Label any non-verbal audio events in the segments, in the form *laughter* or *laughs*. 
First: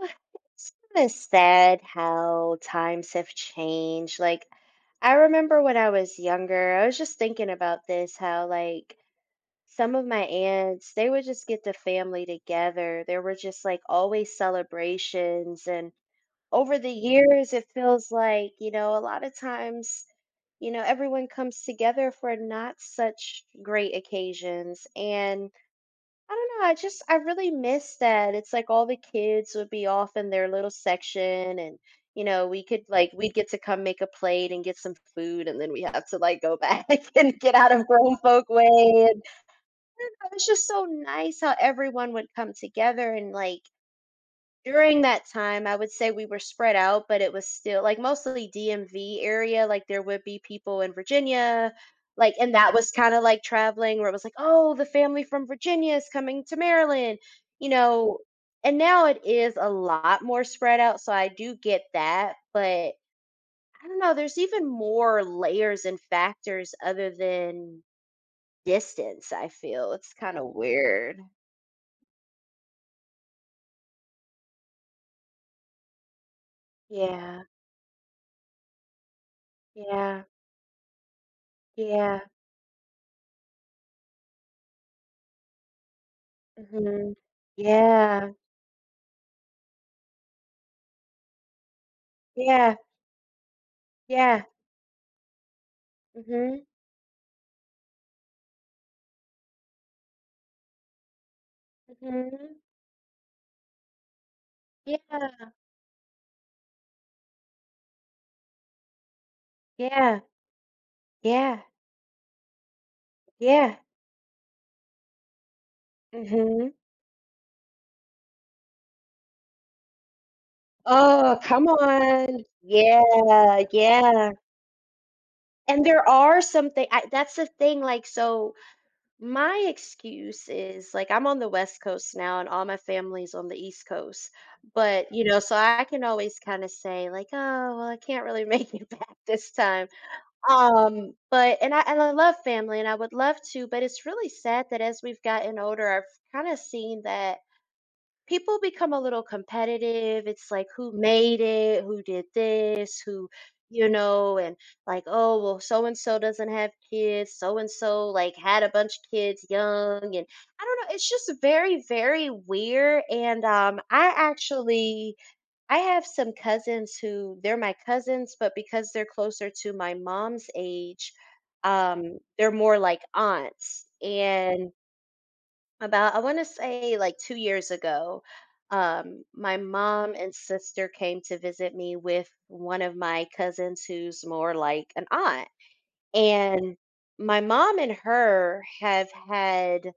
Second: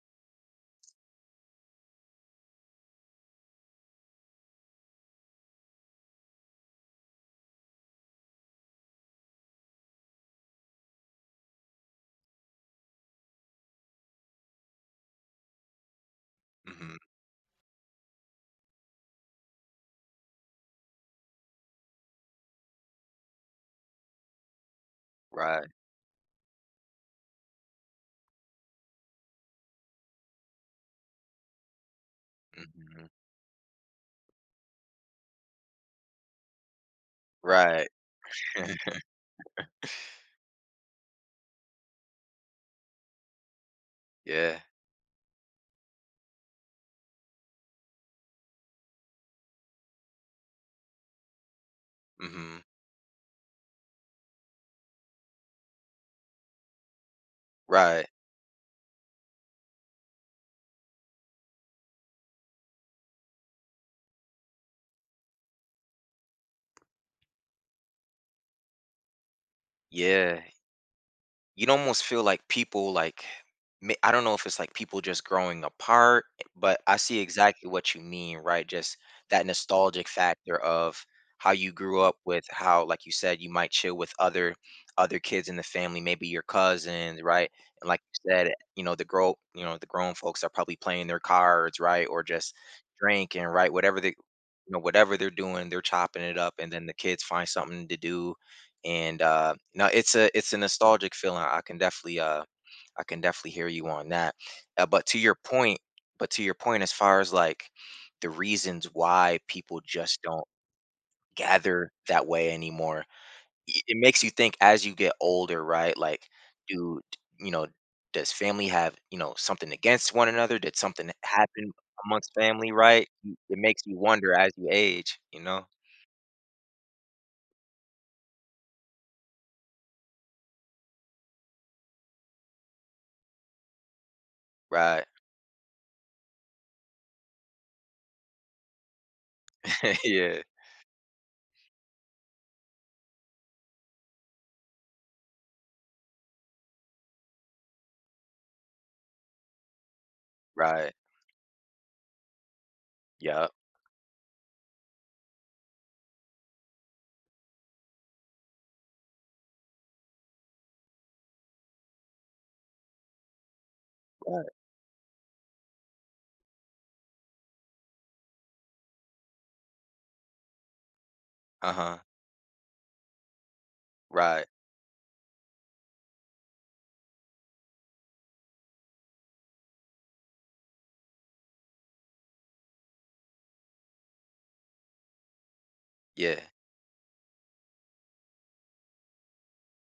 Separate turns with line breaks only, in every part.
It's kind of sad how times have changed. I remember when I was younger. I was just thinking about this how, some of my aunts, they would just get the family together. There were just like always celebrations. And over the
Mhm.
years, it feels like, a lot of times, everyone comes together for not such great occasions. And
Right.
I don't know, I just I really miss that. It's like all the kids would be off in their little section and you know, we could
Mhm.
like we'd get to come make a plate and get some food and then we have to like go back *laughs* and get out of
Right.
grown folk way. And it was just so nice how everyone would come together and like
Yeah.
during that time, I would say we were spread out, but it was still like mostly DMV area. Like there would be people in Virginia, like, and
Mhm.
that was kind of like traveling where it was like, oh, the family from Virginia is coming to Maryland, you
Right.
know. And now it is a lot more spread out. So I do get that. But I don't know, there's even more layers and factors other than distance, I feel. It's kind
Yeah.
of weird.
You'd almost feel like people like I don't know if it's like people just growing apart, but I see
Yeah.
exactly what you mean, right? Just that nostalgic
Yeah.
factor of how you grew up
Yeah.
with how like you said you might chill with other kids in the family, maybe your
Hmm.
cousins, right? And like you
Yeah.
said, you know, the grown folks are probably playing their cards, right? Or just
Yeah,
drinking, right? Whatever the
yeah.
you know whatever they're doing, they're chopping it up,
Mhm,
and then the kids find something to do. And no, it's a nostalgic feeling. i can definitely uh
mhm.
i can definitely hear you on that. But to your
Yeah,
point, as far as like the reasons why people
yeah,
just don't
yeah,
gather that way anymore.
yeah.
It makes you think as you get older, right? Like,
Mhm.
do you know does family have something against one another? Did something
Oh, come
happen amongst
on.
family,
Yeah,
right? It makes you
yeah.
wonder as you age.
And there are something. I that's the thing, like, so my excuse is, like, I'm on the West Coast now and all my family's on the East Coast,
Right.
but, you know, so I can always kinda say, like, "Oh, well, I can't really make it *laughs* back this time."
*laughs* Yeah.
But and I love family and I would love to, but it's really sad that as we've gotten older, I've kind of seen that people become a little competitive. It's like
Right.
who made it, who did this, who
Yup.
you know, and like, oh, well, so and so doesn't have kids, so and so like had a bunch of kids young, and I don't know, it's just very, very weird. And I
Right.
actually I have some cousins who they're my cousins, but because they're closer to my mom's age,
Uh-huh.
they're more like aunts.
Right.
And about, I want to say like 2 years ago, my mom and sister came to visit me with one of my cousins who's more like an aunt.
Yeah.
And my mom and her have had.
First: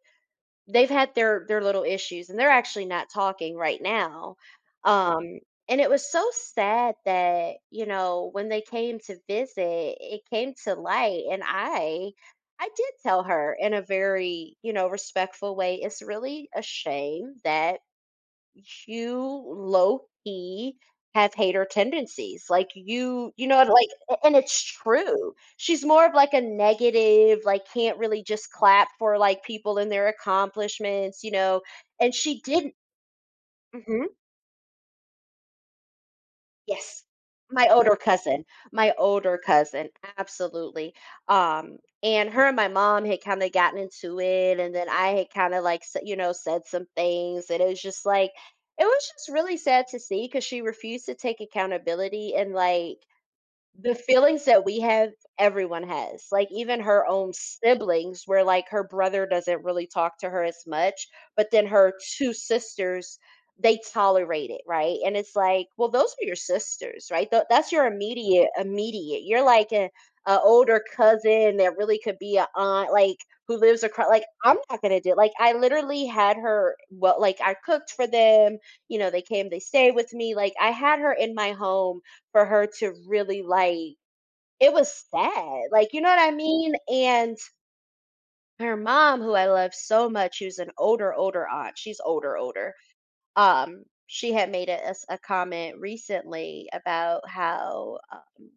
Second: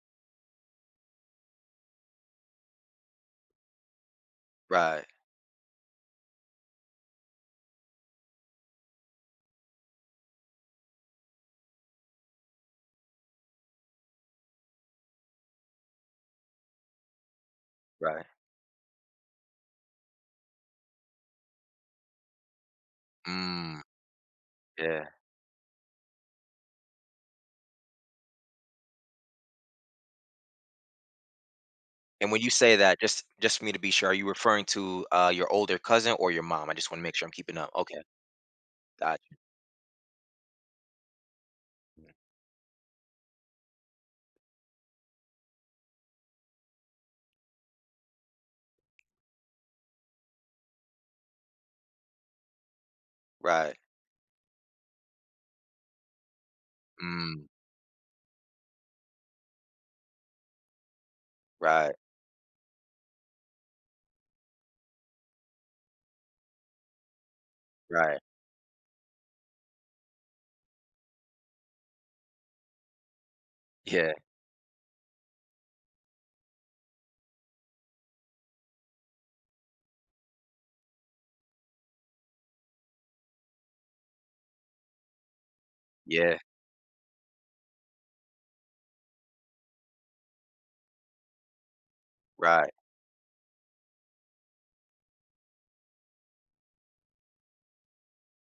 They've had their little issues, and they're actually not talking right now.
Right.
Um, and it was so sad that, you know, when they came to visit, it came to light, and I did tell her in a very, you know, respectful way, it's really a shame that
Right.
you low key have hater tendencies. Like you know,
Mm,
like, and it's
yeah.
true. She's more of like a negative, like can't really just clap for like people and their accomplishments, you know. And
And when
she
you
didn't.
say that, just for me to be
Mm-hmm.
sure, are you referring to, your older cousin or your mom? I just wanna
Yes.
make sure I'm keeping
My
up.
older
Okay.
cousin, my
Got you.
older cousin, absolutely. And her and my mom had kind of gotten into it, and then I had kind of like, you know, said some things, and it was just like, it was just really sad to see because she refused to take accountability and like
Right.
the feelings that we have, everyone has. Like, even her own
Mm.
siblings, where, like, her brother doesn't really talk to her as much, but then her
Right.
2 sisters, they tolerate it, right? And it's like, well, those are your sisters, right? Tho that's your
Right.
immediate. You're like a older cousin that really could be a aunt, like, who lives across.
Yeah.
Like, I'm not gonna do like, I literally had her well, like, I cooked for them, you know, they came, they stayed with me, like, I had her in my home for her to really like it was sad. Like, you know what I
Yeah.
mean? And her mom, who I love so much, who's an older, older aunt, she's older,
Right.
older. She had made a comment recently about how,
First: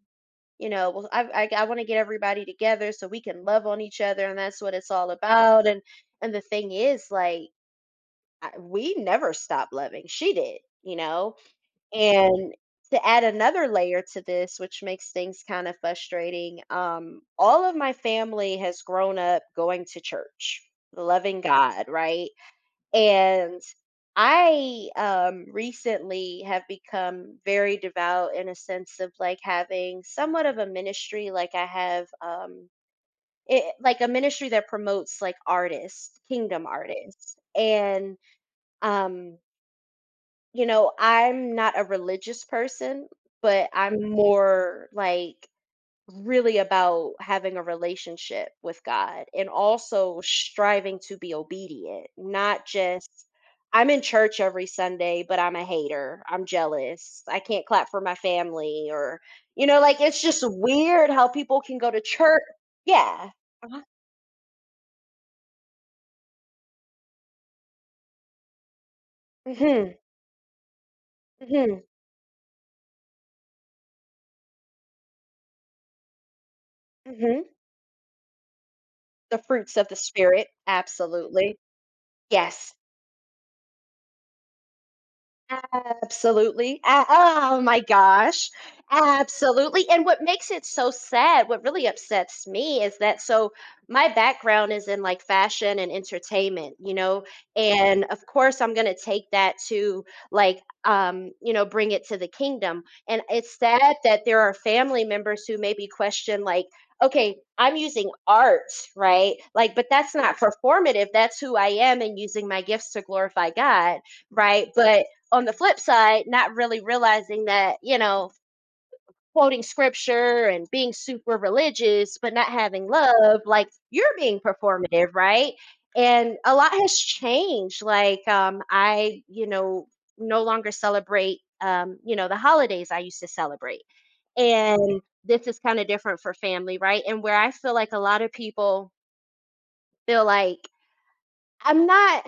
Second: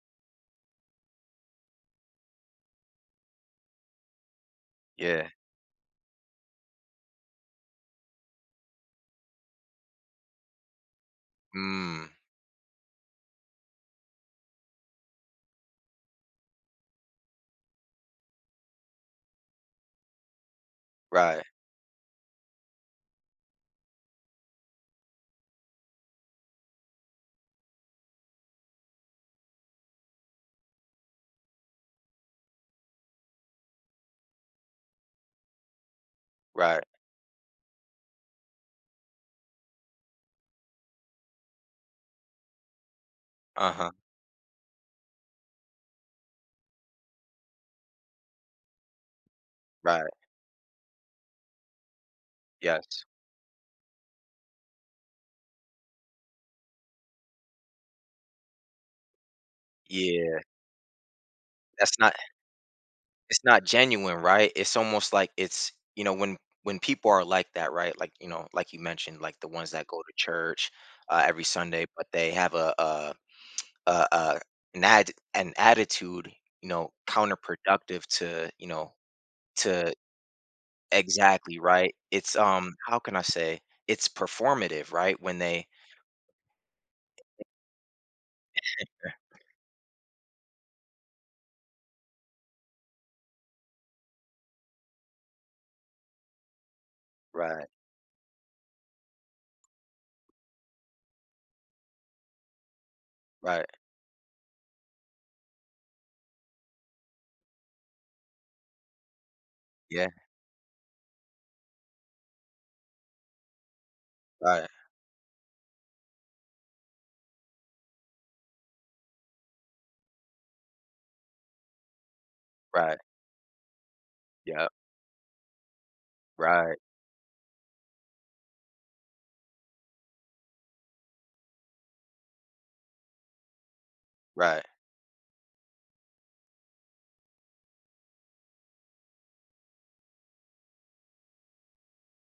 you know, well, I want to get everybody together so we can love on each other, and that's what it's all
Yeah.
about. And the thing is, like, I, we never stopped loving. She did, you know.
Mm.
And to add another layer to this, which makes things kind of frustrating, all of my family has grown up going to church, loving
Right.
God, right? And I recently have become very devout in a sense of like having somewhat of a ministry, like I have it, like a ministry that promotes like artists, kingdom
Right.
artists. And um you know, I'm not a religious person, but
Uh-huh.
I'm more like really about having a relationship with God and
Right.
also striving to be obedient, not
Yes.
just I'm in church every Sunday, but I'm a hater. I'm jealous. I can't clap for my family or you know, like it's
Yeah.
just weird how people can go
That's
to
not,
church. Yeah.
it's not
Uh-huh.
genuine, right? It's almost like it's when people are like that, right? Like, like you mentioned, like the ones that
Mhm.
go to church every
Mhm.
Sunday, but they have a, a an attitude, you know,
Mhm.
counterproductive to,
The fruits of
to
the spirit,
exactly,
absolutely.
right. It's
Yes.
how can I say? It's performative, right? When they
Absolutely. A oh my gosh. Absolutely, and what makes it so sad, what really upsets me is that so my background is in, like, fashion and entertainment, you know,
right,
and, of course, I'm gonna take that to, like, you know, bring it to the kingdom, and it's
right,
sad that there are family members who maybe question, like, "Okay, I'm using art, right? Like, but
yeah,
that's not performative, that's who I am and using my gifts to glorify God,
right,
right?" But on the flip side, not really realizing that, you know, quoting scripture and being super religious, but not having
right,
love, like you're being
yeah,
performative, right? And a lot
right,
has changed. Like, I, you know, no longer celebrate, you know, the holidays I used to celebrate.
right,
And this is kind of different for family, right? And where I feel like a lot of people feel like, I'm not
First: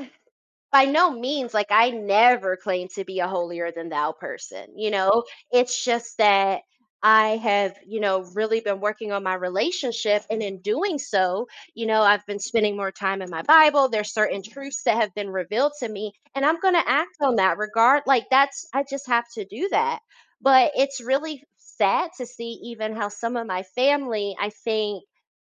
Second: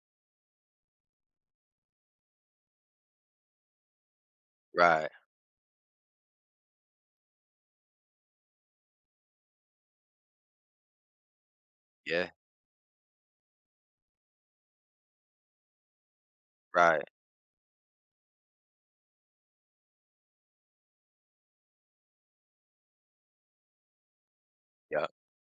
by no means like I never claim to be a holier than thou person, you
right,
know? It's just that I have, you know, really been working on my relationship. And in doing so, you know, I've
yeah,
been spending more time in my Bible. There's certain truths that have been revealed to me, and I'm going to
right,
act on that regard. Like, that's, I just have to do that. But it's really sad to see even how some of my family, I think,
yeah,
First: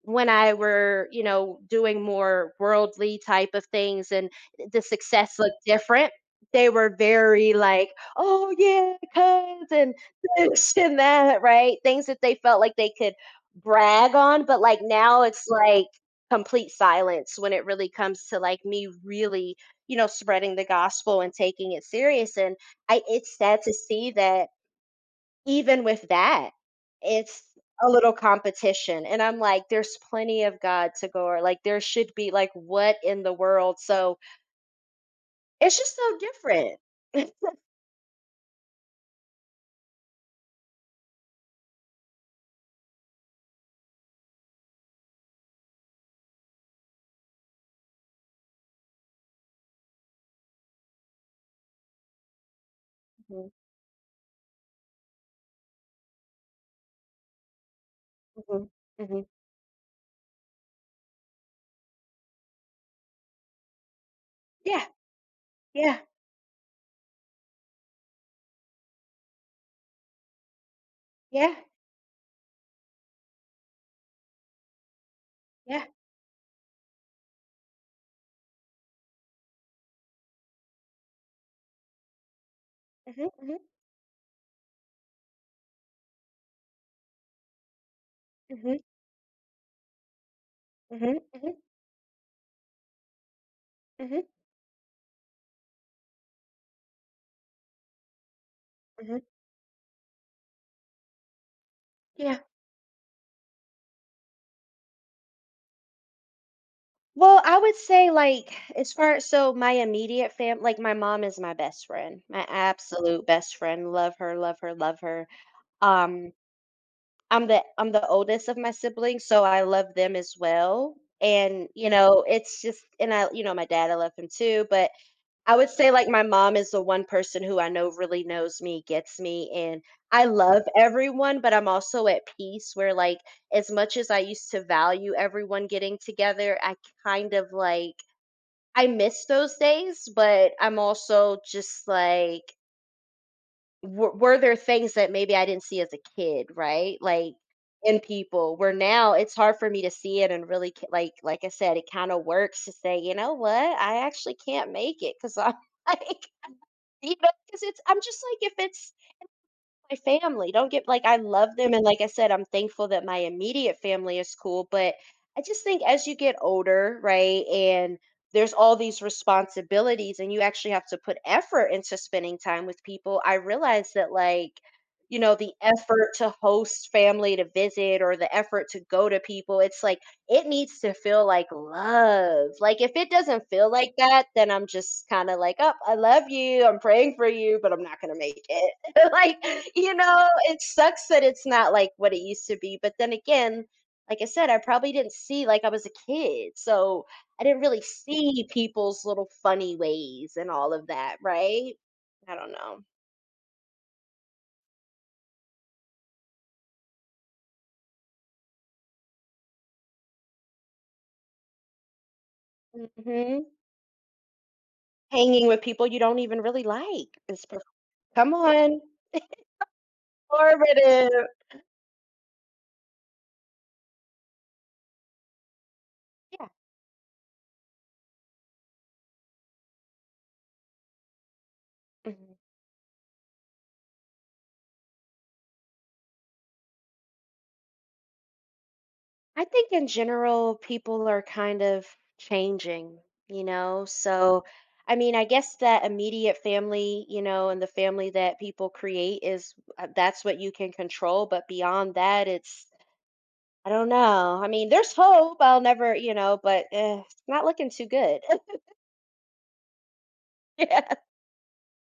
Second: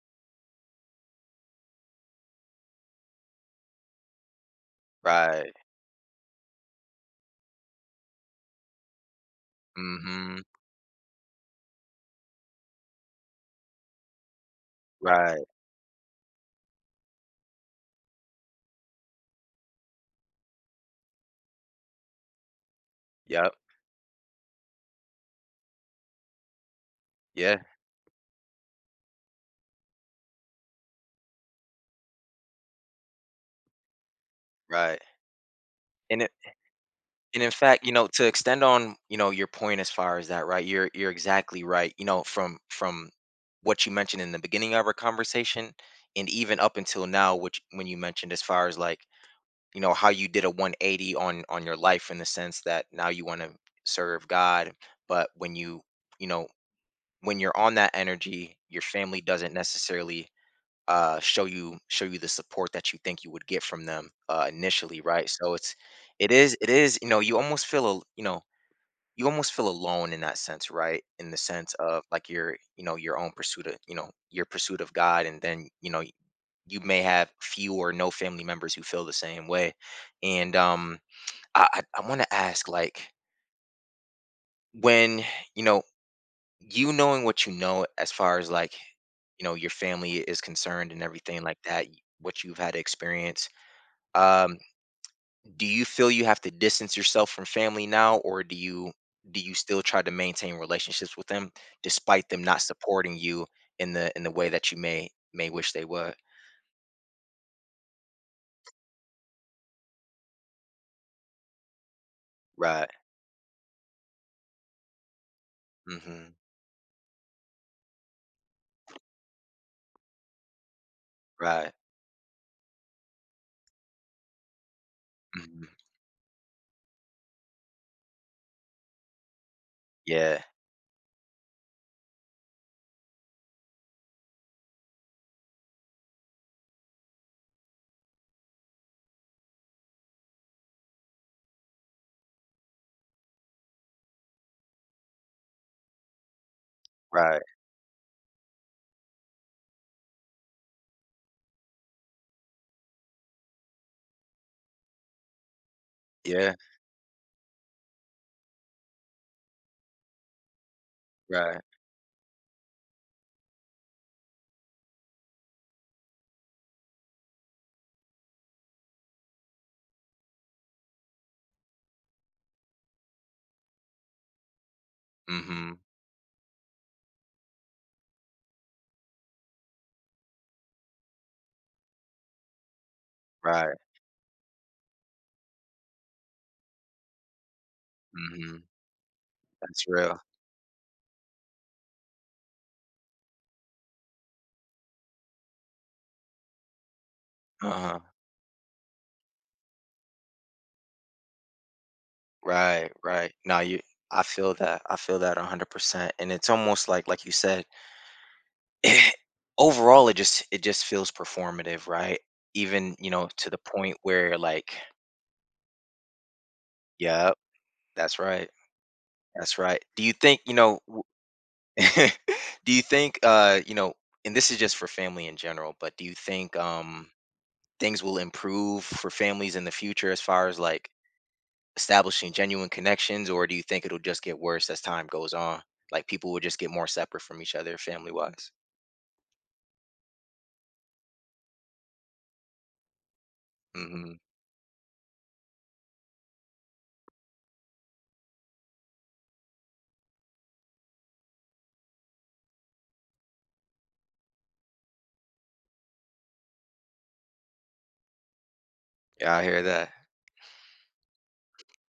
when I were, you know, doing more worldly type of things and the success
right.
looked different, they were very like, oh yeah, cuz and
Mm-hmm.
this and that, right? Things that they felt like they could brag on, but like now
Right.
it's like complete silence when it really comes to like me really, you know, spreading the gospel and taking it serious. And I it's
Yep.
sad to see that even with that, it's
Yeah,
a little competition, and I'm like, "There's plenty of God to go or like, there should be like, what in the world?" So,
right.
it's just so
And it
different.
and in fact, to extend on, your point as far as that, right? You're exactly right. You know, from what you mentioned in the beginning of our conversation and even up until now, which when you mentioned as far as like, how you did a 180 on your life in the sense that now you want to
Mhm,
serve God, but you know, when you're on that energy,
mhm,
your family
mhm.
doesn't necessarily show you the support that you think you would get from them,
Yeah,
initially, right? So it's
yeah,
it is it is You almost feel alone in that sense, right? In the
yeah,
sense of like your own pursuit of, your pursuit of God, and then
yeah.
you may have few or no family members who feel the same way. And I want to ask like
Mhm, mhm,
when you know you knowing what you know as far as like
mhm,
your family is concerned and
mhm,
everything
mhm,
like that, what you've had experience.
mhm,
Um, do you feel you have to distance yourself from family now, or do you
mhm,
do you still try to maintain relationships with them despite
yeah.
them not supporting you in the way that you may wish they would?
Well, I would say, like, as far as so my immediate fam like, my mom is my best friend, my
Right.
absolute best friend. Love her, love her, love her. Um
Mm-hmm.
I'm the oldest of my siblings, so I love them as well. And,
Right.
you know, it's just and I, you know, my dad, I love him too, but I
Mm-hmm.
would say like my mom is the one person who I know really knows me, gets me, and I
Yeah.
love everyone, but I'm also at peace where like as much as I used to value everyone getting together, I kind of like I miss those days, but I'm also just like were there things that maybe I didn't see as a kid, right? Like
Right.
in people where now it's hard for me to see it and really like I said, it kind of works to say, you know what, I actually can't make it because I'm *laughs* like,
Yeah.
you know, because it's I'm just like if it's my family. Don't get like I love
Right.
them and like I said, I'm thankful that my immediate family is cool, but I just think as you get older, right? And there's all these responsibilities and you actually have to put effort into spending time with people. I realize that like you know the
Mm-hmm.
effort to host family to visit or the effort to go to people it's like it needs to feel like love like if it doesn't feel
Right.
like that then I'm just kind of like oh I love you I'm praying for you but I'm not going to make
Mm-hmm.
it *laughs* like,
That's
you
real.
know, it sucks that it's not like what it used to be. But then again, like I said, I probably didn't see like I was a kid. So I didn't really
Uh-huh.
see people's little funny ways and all of that, right? I don't know.
Right. Right. Now you. I feel that. I feel that 100%. And it's almost like you said, *sighs* overall it just feels performative, right? Even,
Hmm.
to the point where like,
Hanging with people you don't even really like.
yeah,
Is perf-
that's
come
right,
on.
that's right. Do you think
Formative.
*laughs* do you think and this is just for family in general — but do you
Yeah.
think things will improve for families in the future as far as like
Mm-hmm.
establishing genuine connections, or do you think it'll just get worse as time goes on, like people will just get more separate from each other, family wise?
I think in general, people are kind of changing, you know?
Hmm,
So, I mean, I guess that immediate family, you know, and the family that people create is that's what you can control. But beyond that, it's, I don't know. I mean, there's hope. I'll never, you know, but eh, it's not looking too good.
yeah, I hear that.
*laughs* Yeah.